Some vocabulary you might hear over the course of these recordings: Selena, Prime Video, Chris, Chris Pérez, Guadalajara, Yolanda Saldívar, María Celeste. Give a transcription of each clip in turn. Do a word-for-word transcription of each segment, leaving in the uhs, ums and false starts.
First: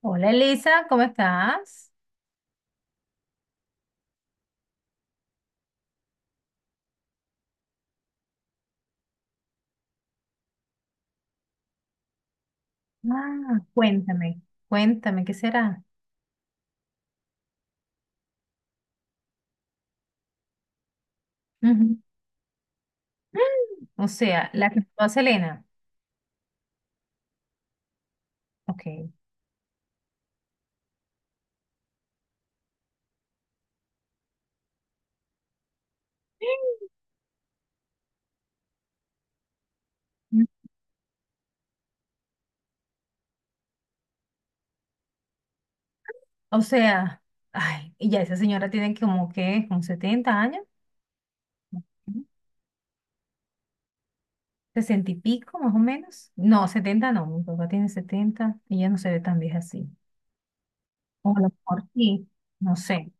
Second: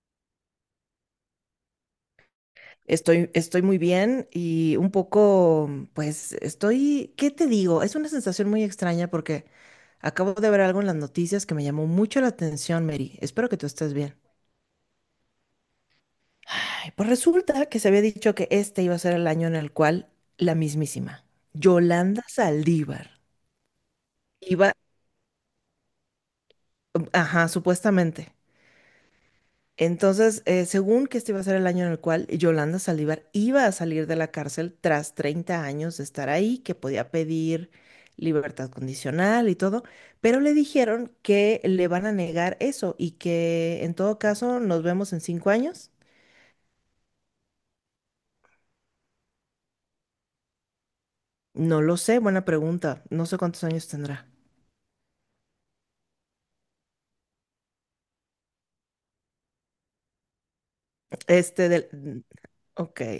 Hola, Elisa, ¿cómo estás? Estoy, estoy muy bien y un poco, pues estoy, ¿qué te digo? Es una sensación muy extraña porque acabo de ver algo en las noticias que me llamó mucho la atención, Mary. Espero que Ah, tú estés bien. cuéntame, cuéntame, ¿qué será? Ay, pues resulta que se había dicho que este iba a ser el año en el cual la mismísima Ujú. Yolanda Saldívar O sea, la iba, que mató a Selena. ajá, supuestamente. Ok. Entonces, eh, según que este iba a ser el año en el cual Yolanda Saldívar iba a salir de la cárcel tras treinta años de estar ahí, que podía pedir libertad condicional y todo, pero Mm. le dijeron que le van a negar eso y que en todo caso nos vemos en cinco años. O sea, ay, y ya esa señora tiene como que, como setenta años. No lo sé, Ujú. buena pregunta. No sé cuántos años tendrá. sesenta y pico más o menos. No, setenta, no, mi papá tiene setenta y ella no se ve tan vieja así. O a lo Este mejor del... mm, sí, no ok. sé.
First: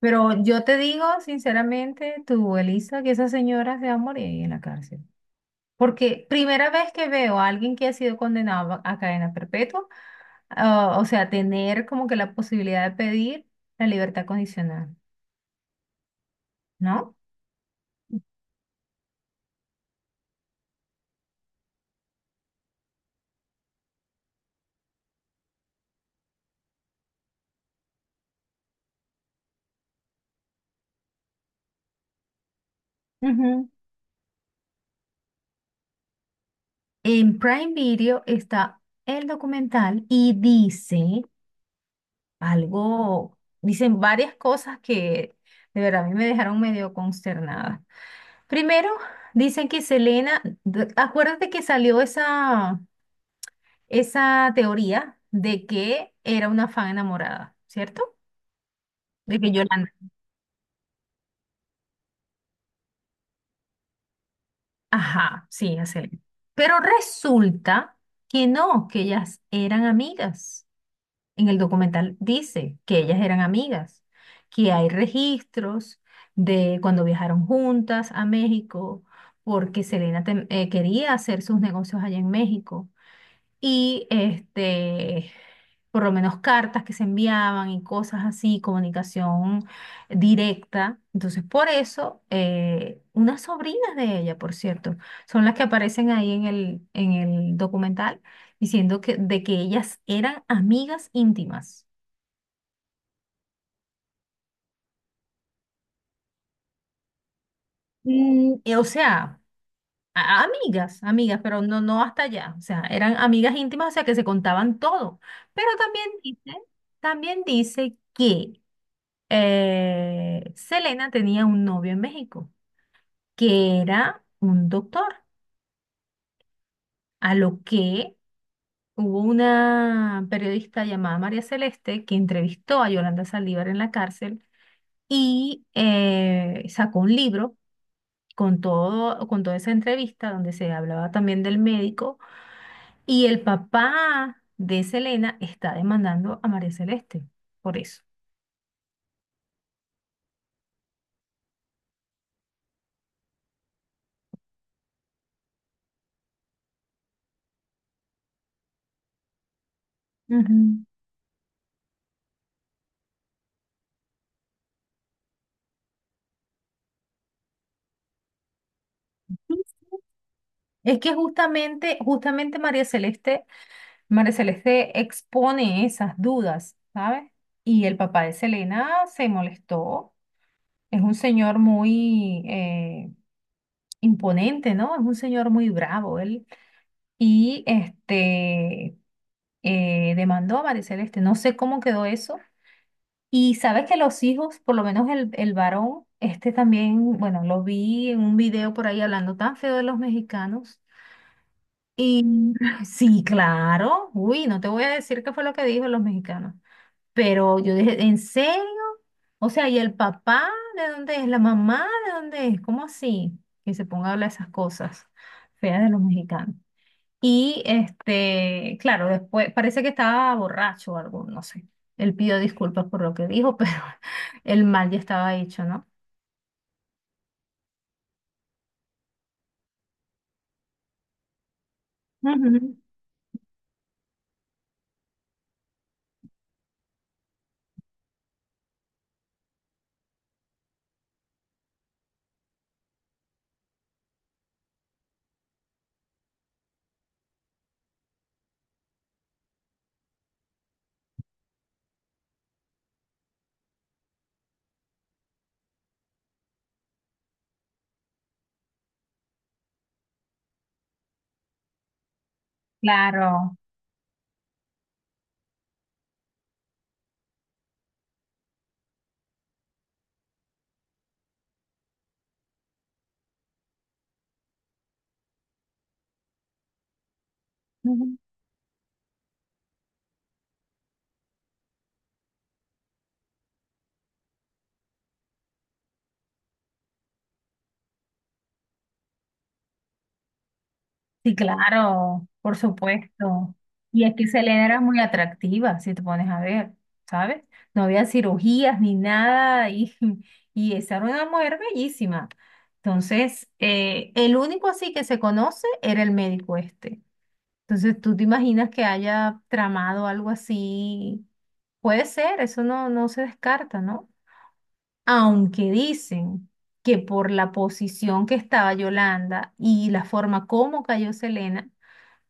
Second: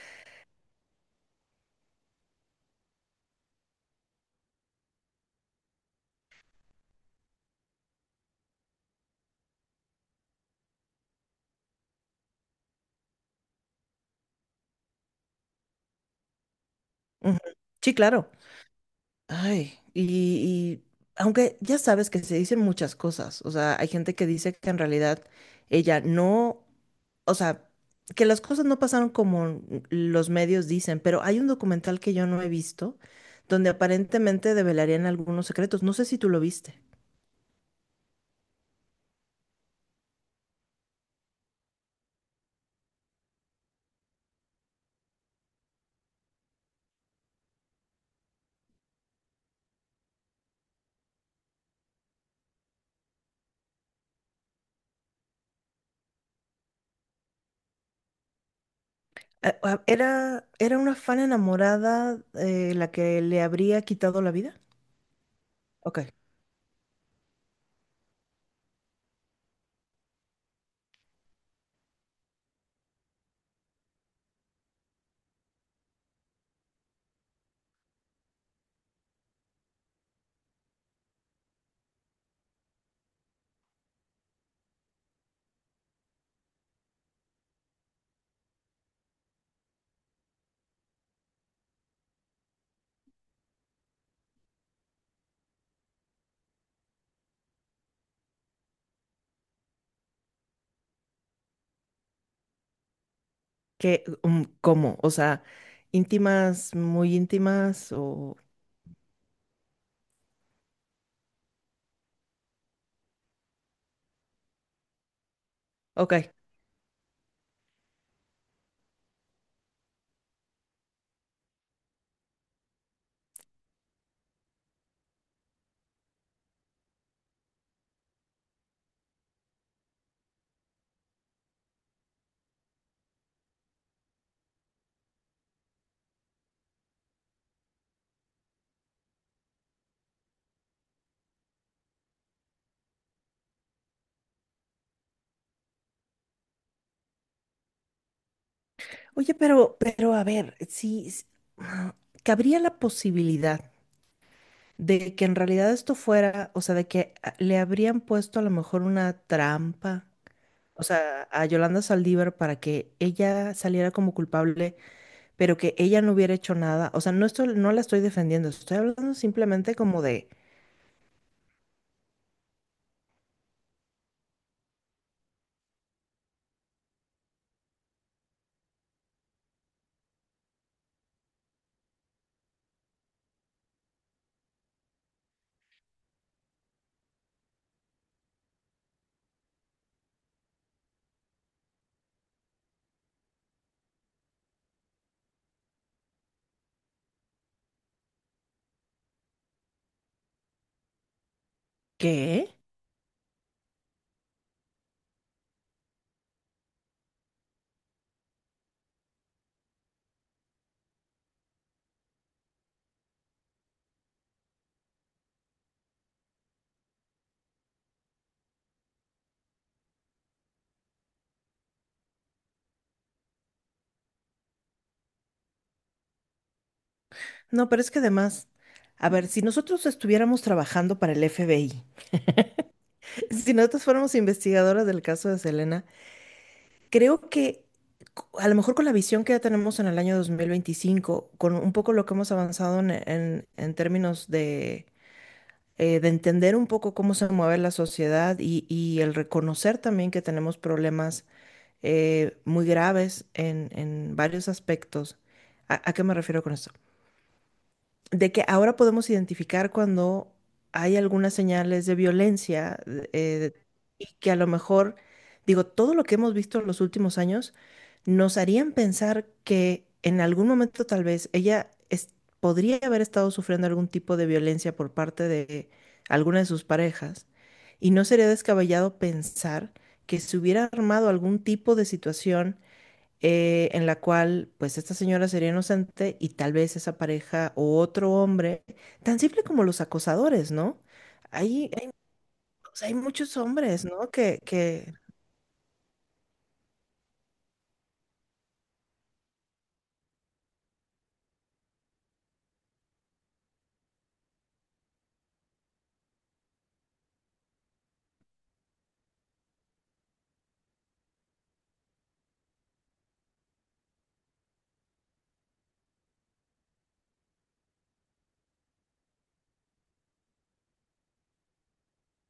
Pero yo te digo, sinceramente, tú, Elisa, que esa señora se va a morir ahí en la cárcel. Porque primera vez que veo a alguien que ha sido condenado a cadena perpetua, ah, o sea, tener como que la posibilidad de pedir la libertad condicional, no. Ujú. Sí, claro. Ay, y, y aunque ya sabes que se dicen muchas cosas, o sea, hay gente que dice que en realidad ella no, o sea, que las cosas no pasaron como los medios dicen, pero hay un documental que yo no he visto Ujú. donde aparentemente develarían algunos secretos, no sé si tú lo viste. En Prime Video está el documental y dice algo, dicen varias cosas que de verdad a mí me dejaron medio consternada. Primero, dicen que Selena, d- acuérdate que salió esa, esa teoría de que era una fan enamorada, ¿cierto? De que Ah, ah, Yolanda, Era, era una fan enamorada, eh, la que le habría quitado la vida. ajá, sí, hace. Ok. Pero resulta que no, que ellas eran amigas. En el documental dice que ellas eran amigas, que hay registros de cuando viajaron juntas a México, porque Selena tem- eh, quería hacer sus negocios allá en México. Y este, por lo menos cartas que se enviaban y cosas así, comunicación directa. Entonces, por eso, eh, unas sobrinas de ella, por cierto, son las que aparecen ahí en el, en el documental diciendo que, de que ellas eran amigas íntimas. ¿Qué, um, cómo? O sea, íntimas, muy íntimas o... Mm, eh, o sea, a- amigas, amigas, pero no, no hasta allá. O sea, eran amigas íntimas, o sea, que se contaban todo. Pero también Ok. dice, también dice que eh, Selena tenía un novio en México que era un doctor, a lo que hubo una periodista llamada María Celeste que entrevistó a Yolanda Saldívar en la cárcel y eh, sacó un libro con todo, con toda esa entrevista donde se hablaba también del médico, y el papá de Selena está demandando a María Celeste por eso. Oye, pero, pero a ver, si s- ah, cabría la posibilidad de que en realidad esto fuera, o sea, de que ah, le habrían puesto a lo mejor una trampa, o Ujú. sea, a Yolanda Saldívar para que ella saliera como culpable, pero que ella no hubiera hecho nada. O sea, no estoy, no la estoy defendiendo, estoy hablando simplemente como de, Es que justamente, justamente María Celeste, María Celeste expone esas dudas, ¿sabes? Y el papá de Selena se molestó. Es un señor muy eh, imponente, ¿no? Es un señor muy bravo él. Y este, eh, demandó a María Celeste. No sé cómo quedó eso. Y sabes que los hijos, por lo menos el, el varón, este también, bueno, lo vi en un video por ahí hablando tan feo de los mexicanos. Y ¿qué? sí, claro. Uy, no te voy a decir qué fue lo que dijo los mexicanos. Pero yo dije, ¿en serio? O sea, ¿y el papá de dónde es? ¿La mamá de dónde es? ¿Cómo así? Que se ponga a hablar esas cosas feas de los mexicanos. Y este, claro, después parece que estaba borracho o algo, no sé. Él pidió disculpas por lo que dijo, pero el mal ya estaba hecho, ¿no? No, pero es que además, a ver, si nosotros estuviéramos trabajando para el F B I, Ujú. si nosotros fuéramos investigadoras del caso de Selena, creo que a lo mejor con la visión que ya tenemos en el año dos mil veinticinco, con un poco lo que hemos avanzado en, en- en términos de, eh, de entender un poco cómo se mueve la sociedad y, y el reconocer también que tenemos problemas, eh, muy graves en, en varios aspectos. ¿A, a qué me refiero con esto? De que ahora podemos identificar cuando hay algunas señales de violencia, eh, Claro. y que a lo mejor, digo, todo lo que hemos visto en los últimos años nos harían pensar que en algún momento tal vez ella es- podría haber estado sufriendo algún tipo de violencia por parte de alguna de sus parejas y no sería descabellado pensar que se hubiera armado algún tipo de situación, eh, en la cual pues esta señora sería inocente y tal vez esa pareja o otro hombre, tan simple como los acosadores, ¿no? Sí, Hay, hay, claro, por o sea, hay muchos supuesto. hombres, Y ¿no? es que Que, Selena era que... muy atractiva, si te pones a ver, ¿sabes? No había cirugías ni nada, y y esa era una mujer bellísima. Entonces, eh, el único así que se conoce era el médico este. Entonces, ¿tú te imaginas que haya tramado algo así? Puede ser, eso no, no se descarta, ¿no? Aunque dicen que por la posición que estaba Yolanda y la forma como cayó Selena,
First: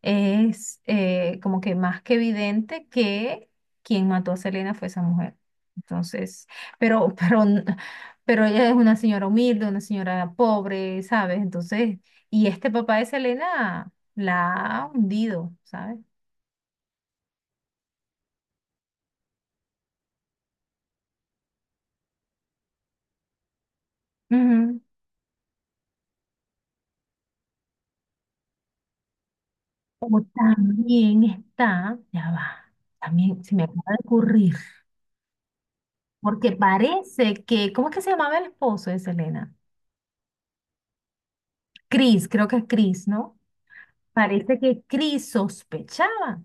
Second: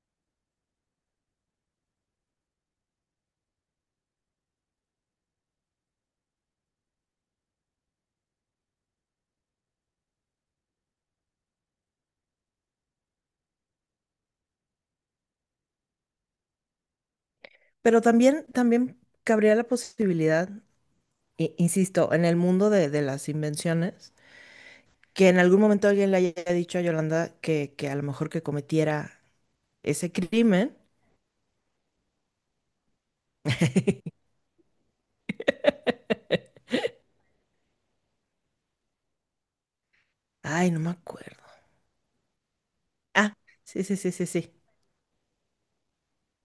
es eh, como que más que evidente que quien mató a Selena fue esa mujer. Entonces, pero pero, n- pero ella es una señora humilde, una señora pobre, ¿sabes? Entonces, y este papá de Selena la ha hundido, ¿sabes? Pero también, también cabría la posibilidad, i- insisto, en el mundo de, de las invenciones, Ujú. que en algún momento alguien le haya dicho a Yolanda que, que a lo mejor que cometiera ese Como crimen. también está, ya va, también se me acaba de ocurrir, porque parece que, ¿cómo es que se llamaba el esposo de Selena? Ay, no me acuerdo. Chris, creo que es Chris, Ah, ¿no? sí, sí, sí, sí, sí. Parece que Chris sospechaba.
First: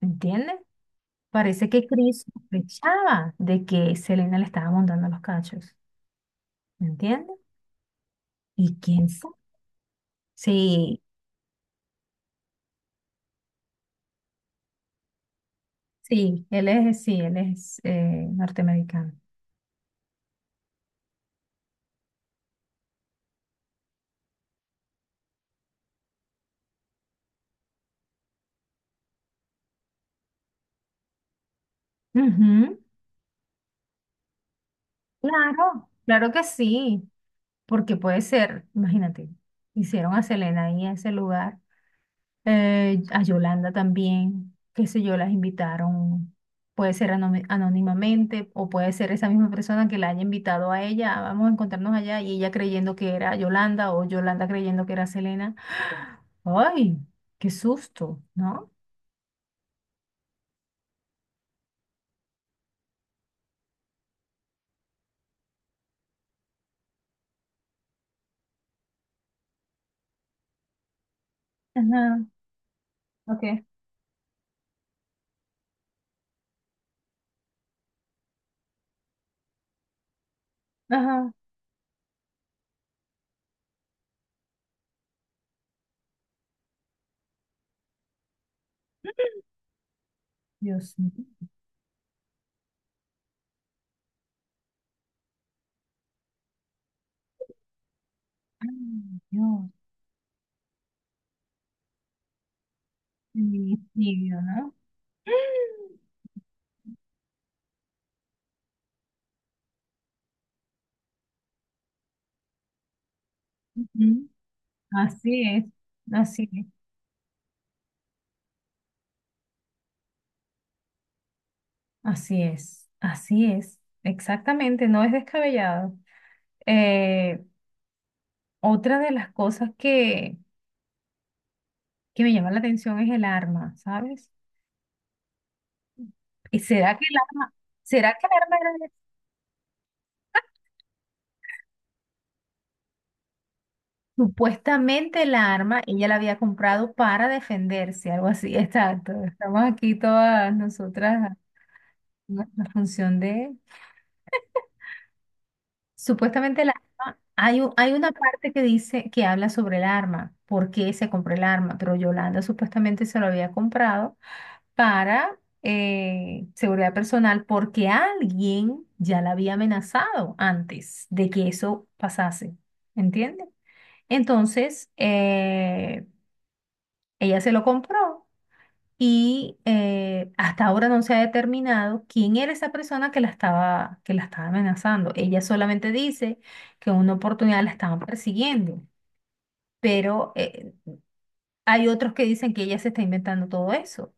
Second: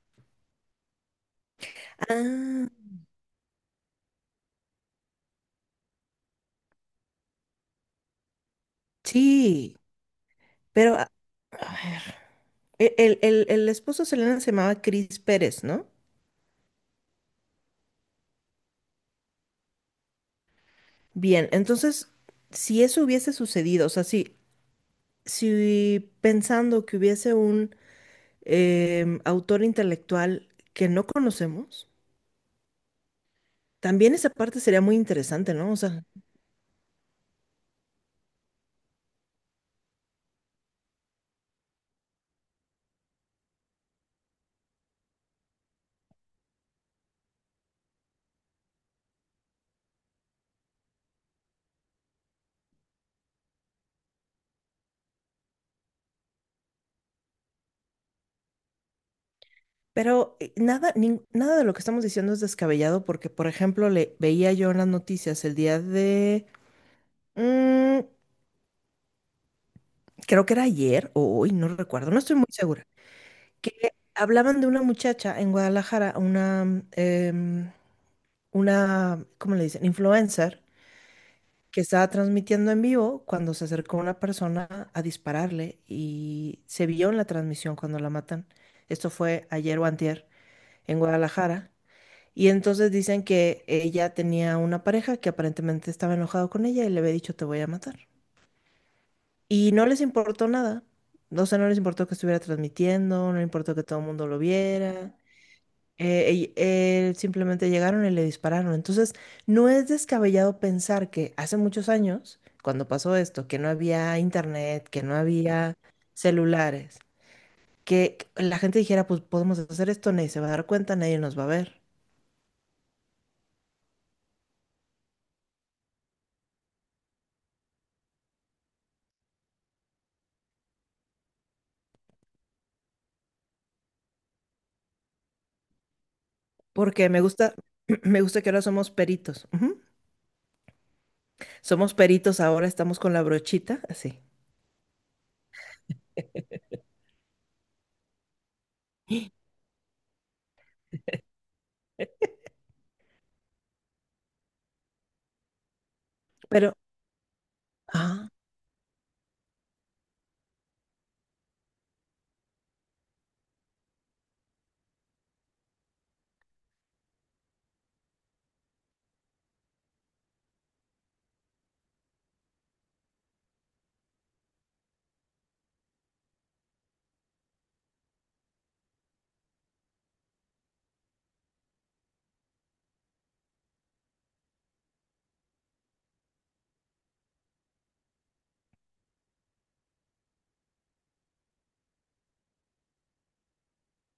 ¿Entiendes? Parece que Chris Ah, sospechaba de que Selena le estaba montando los cachos. ¿Entiendes? ¿Y quién sabe? sí, pero... Sí, A a ver. e- El, el, el esposo de Selena se llamaba Chris Pérez, ¿no? sí, él es, sí, él es eh, norteamericano. Bien, entonces, si eso hubiese sucedido, o sea, si, si pensando que hubiese un em, autor intelectual que no conocemos, Ujú. también esa parte sería muy interesante, ¿no? O Claro, sea, claro que sí, porque puede ser, imagínate, hicieron a Selena ahí en ese lugar, eh, a Yolanda también, qué sé yo, las invitaron, puede ser anomi- anónimamente, o puede ser esa misma persona que la haya invitado a ella, "Ah, vamos a encontrarnos allá", y ella creyendo que era Yolanda o Yolanda creyendo que era Selena. ¡Ay, qué susto! ¿No? pero eh, nada, nin- nada de lo que estamos diciendo es descabellado porque, por ejemplo, le veía yo en las noticias el día de, mm, creo que era ayer o hoy, no recuerdo, no Ajá, estoy muy segura ok. que hablaban de una muchacha en Guadalajara, una, mm, em, una, ¿cómo le dicen? Influencer, Ajá. que estaba transmitiendo en vivo cuando se acercó una persona a dispararle y se vio en la transmisión cuando la matan. Esto fue ayer o antier Dios en mío. Guadalajara. Y entonces dicen que ella tenía una pareja que aparentemente estaba enojado con ella y le había dicho te voy a matar. Ay, Dios, Y no les importó nada. O sea, no les importó que estuviera transmitiendo, no les importó que todo el mundo lo feminicidio, ¿no? viera. Eh, y él simplemente llegaron y le dispararon. Entonces, no es descabellado pensar que hace muchos años, cuando pasó esto, que no había Ujú. internet, que no Así es, había así es, celulares, que la gente dijera, pues podemos hacer esto, nadie se va a dar cuenta, nadie nos va a ver. así es, así es. Exactamente, no es descabellado. Eh, Otra de las cosas que, que me llama la atención es el arma, ¿sabes? ¿Y será que Porque el me arma, gusta, será me que el gusta que arma ahora era somos de- peritos. Ujú. Somos peritos, ahora estamos con la brochita, así. supuestamente la arma ella la había comprado para defenderse, algo así? Exacto. Estamos aquí todas nosotras en la función de supuestamente Pero, el arma. Hay, u- hay una parte que dice que habla sobre el arma, por qué se compró el arma, pero Yolanda supuestamente se lo había comprado para eh, seguridad personal, porque alguien ya la había amenazado antes de que eso pasase, ¿entiende? Entonces, eh, ella se lo compró y eh, hasta ahora no se ha determinado quién era esa persona que la estaba, que la estaba amenazando. Ella solamente dice que en una oportunidad la estaban persiguiendo, pero eh, hay otros que dicen que ella se está inventando todo eso.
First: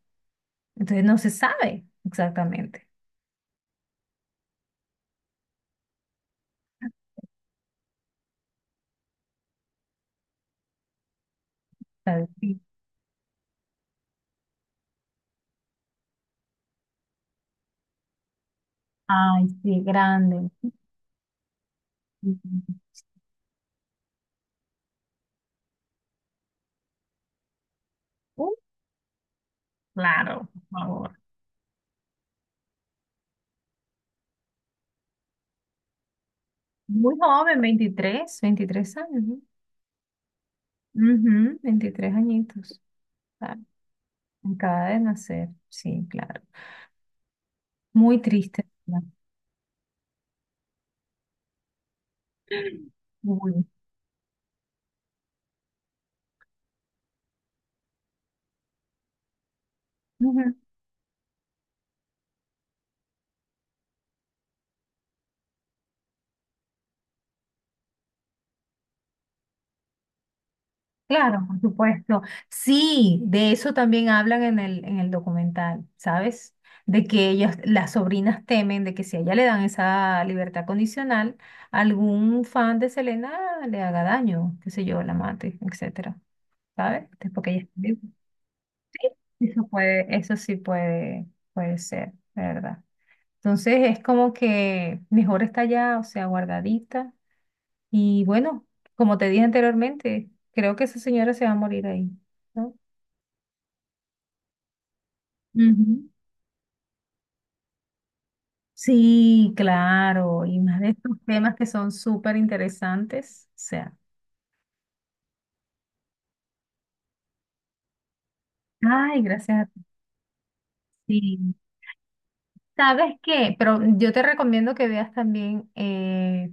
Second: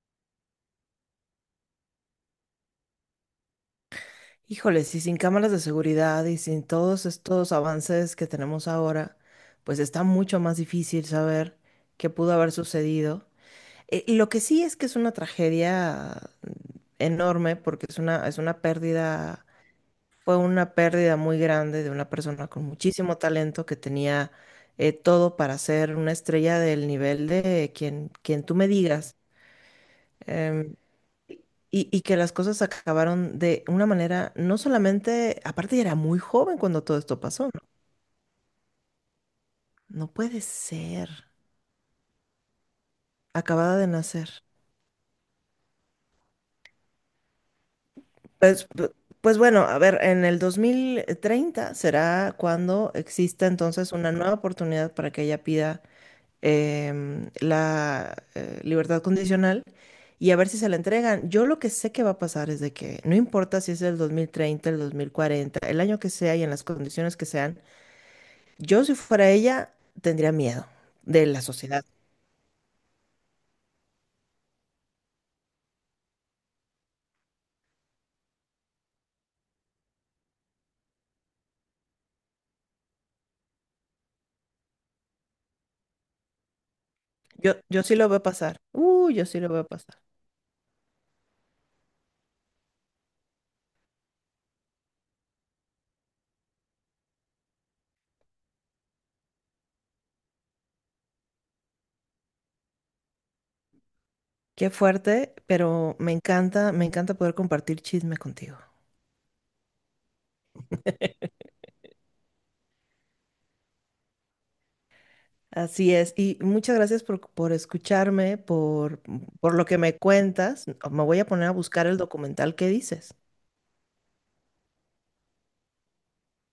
Entonces no se sabe exactamente. híjole, si sin cámaras de seguridad y sin todos estos avances que tenemos ahora, pues está mucho más difícil saber qué ¿Sabes? pudo haber sucedido. Eh, y lo que sí es que es una tragedia enorme porque es una, es una pérdida, Ay, sí, fue grande. una pérdida muy grande de una persona con Ujú. muchísimo talento que tenía, eh, todo para ser una estrella del nivel de quien, quien Uh, tú me digas. Claro, por Em, favor. y, y que las cosas acabaron de una manera, no solamente, aparte ya era muy joven cuando todo Muy esto pasó, ¿no? joven, veintitrés, veintitrés años, ¿no? No puede ser. Ujú, veintitrés añitos. Claro, Acabada de nacer. acaba de nacer, sí, claro. Muy triste, Pues, p- ¿verdad? pues bueno, a ver, en el dos mil treinta será cuando exista Muy. entonces una nueva oportunidad para que ella pida, em, la eh, libertad condicional y a ver Ujú. si se la entregan. Yo lo que sé que va a pasar es de que no importa si es el dos mil treinta el dos mil cuarenta el año que sea y en las condiciones que sean, yo si fuera ella, tendría miedo de la Claro, por sociedad. supuesto. Sí, de eso también hablan en el, en el documental, ¿sabes? De que ellas, las sobrinas temen de que si a ella le dan esa libertad condicional, algún fan de Selena le haga daño, qué sé yo, la mate, etcétera. ¿Sabes? Este, porque Yo, ella yo esté. sí lo veo pasar. Uh, yo sí lo Eso veo pasar. puede, eso sí puede, puede ser, ¿verdad? Entonces es como que mejor está ya, o sea, guardadita. Y bueno, como te dije anteriormente, creo que esa señora se va a morir ahí, ¿no? Qué fuerte, pero Ujú. me encanta, me encanta poder compartir chisme contigo. Sí, claro, y más de estos temas que son súper interesantes, o sea, Así es. Y muchas gracias por, por escucharme, por, ay, por gracias lo a que ti. me cuentas. Me voy a poner a Sí. buscar el documental que dices. ¿Sabes qué? Pero yo te recomiendo que veas también eh,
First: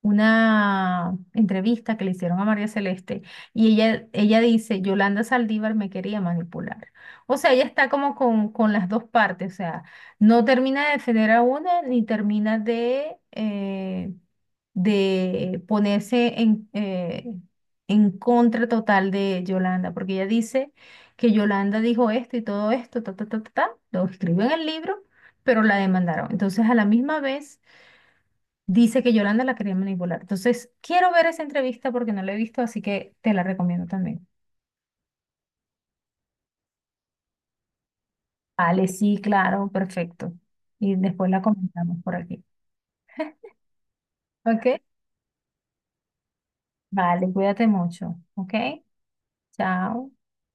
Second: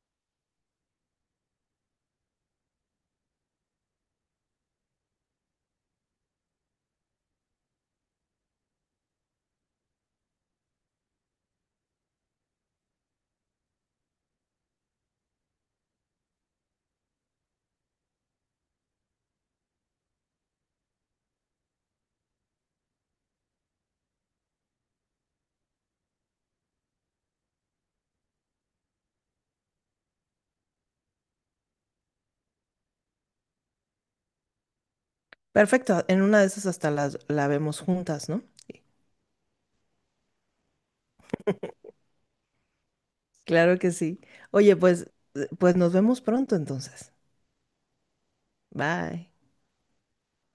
una entrevista que le hicieron a María Celeste, y ella, ella dice, Yolanda Saldívar me quería manipular. O sea, ella está como con, con las dos partes, o sea, no termina de defender a una ni termina de, eh, de ponerse en, eh, en contra total de Yolanda, porque ella dice que Yolanda dijo esto y todo esto, ta, ta, ta, ta, ta, lo escribió en el libro, pero la demandaron. Entonces, a la misma vez dice que Yolanda la quería manipular. Entonces, quiero ver esa entrevista porque no la he visto, así que te la recomiendo también. Perfecto. En una de esas hasta las, la vemos juntas, ¿no? Vale, sí, claro, perfecto. Y después la comentamos por aquí. Claro que sí. ¿Ok? Oye, pues, eh, pues nos vemos pronto entonces. Vale, cuídate mucho. ¿Ok? Bye. Chao.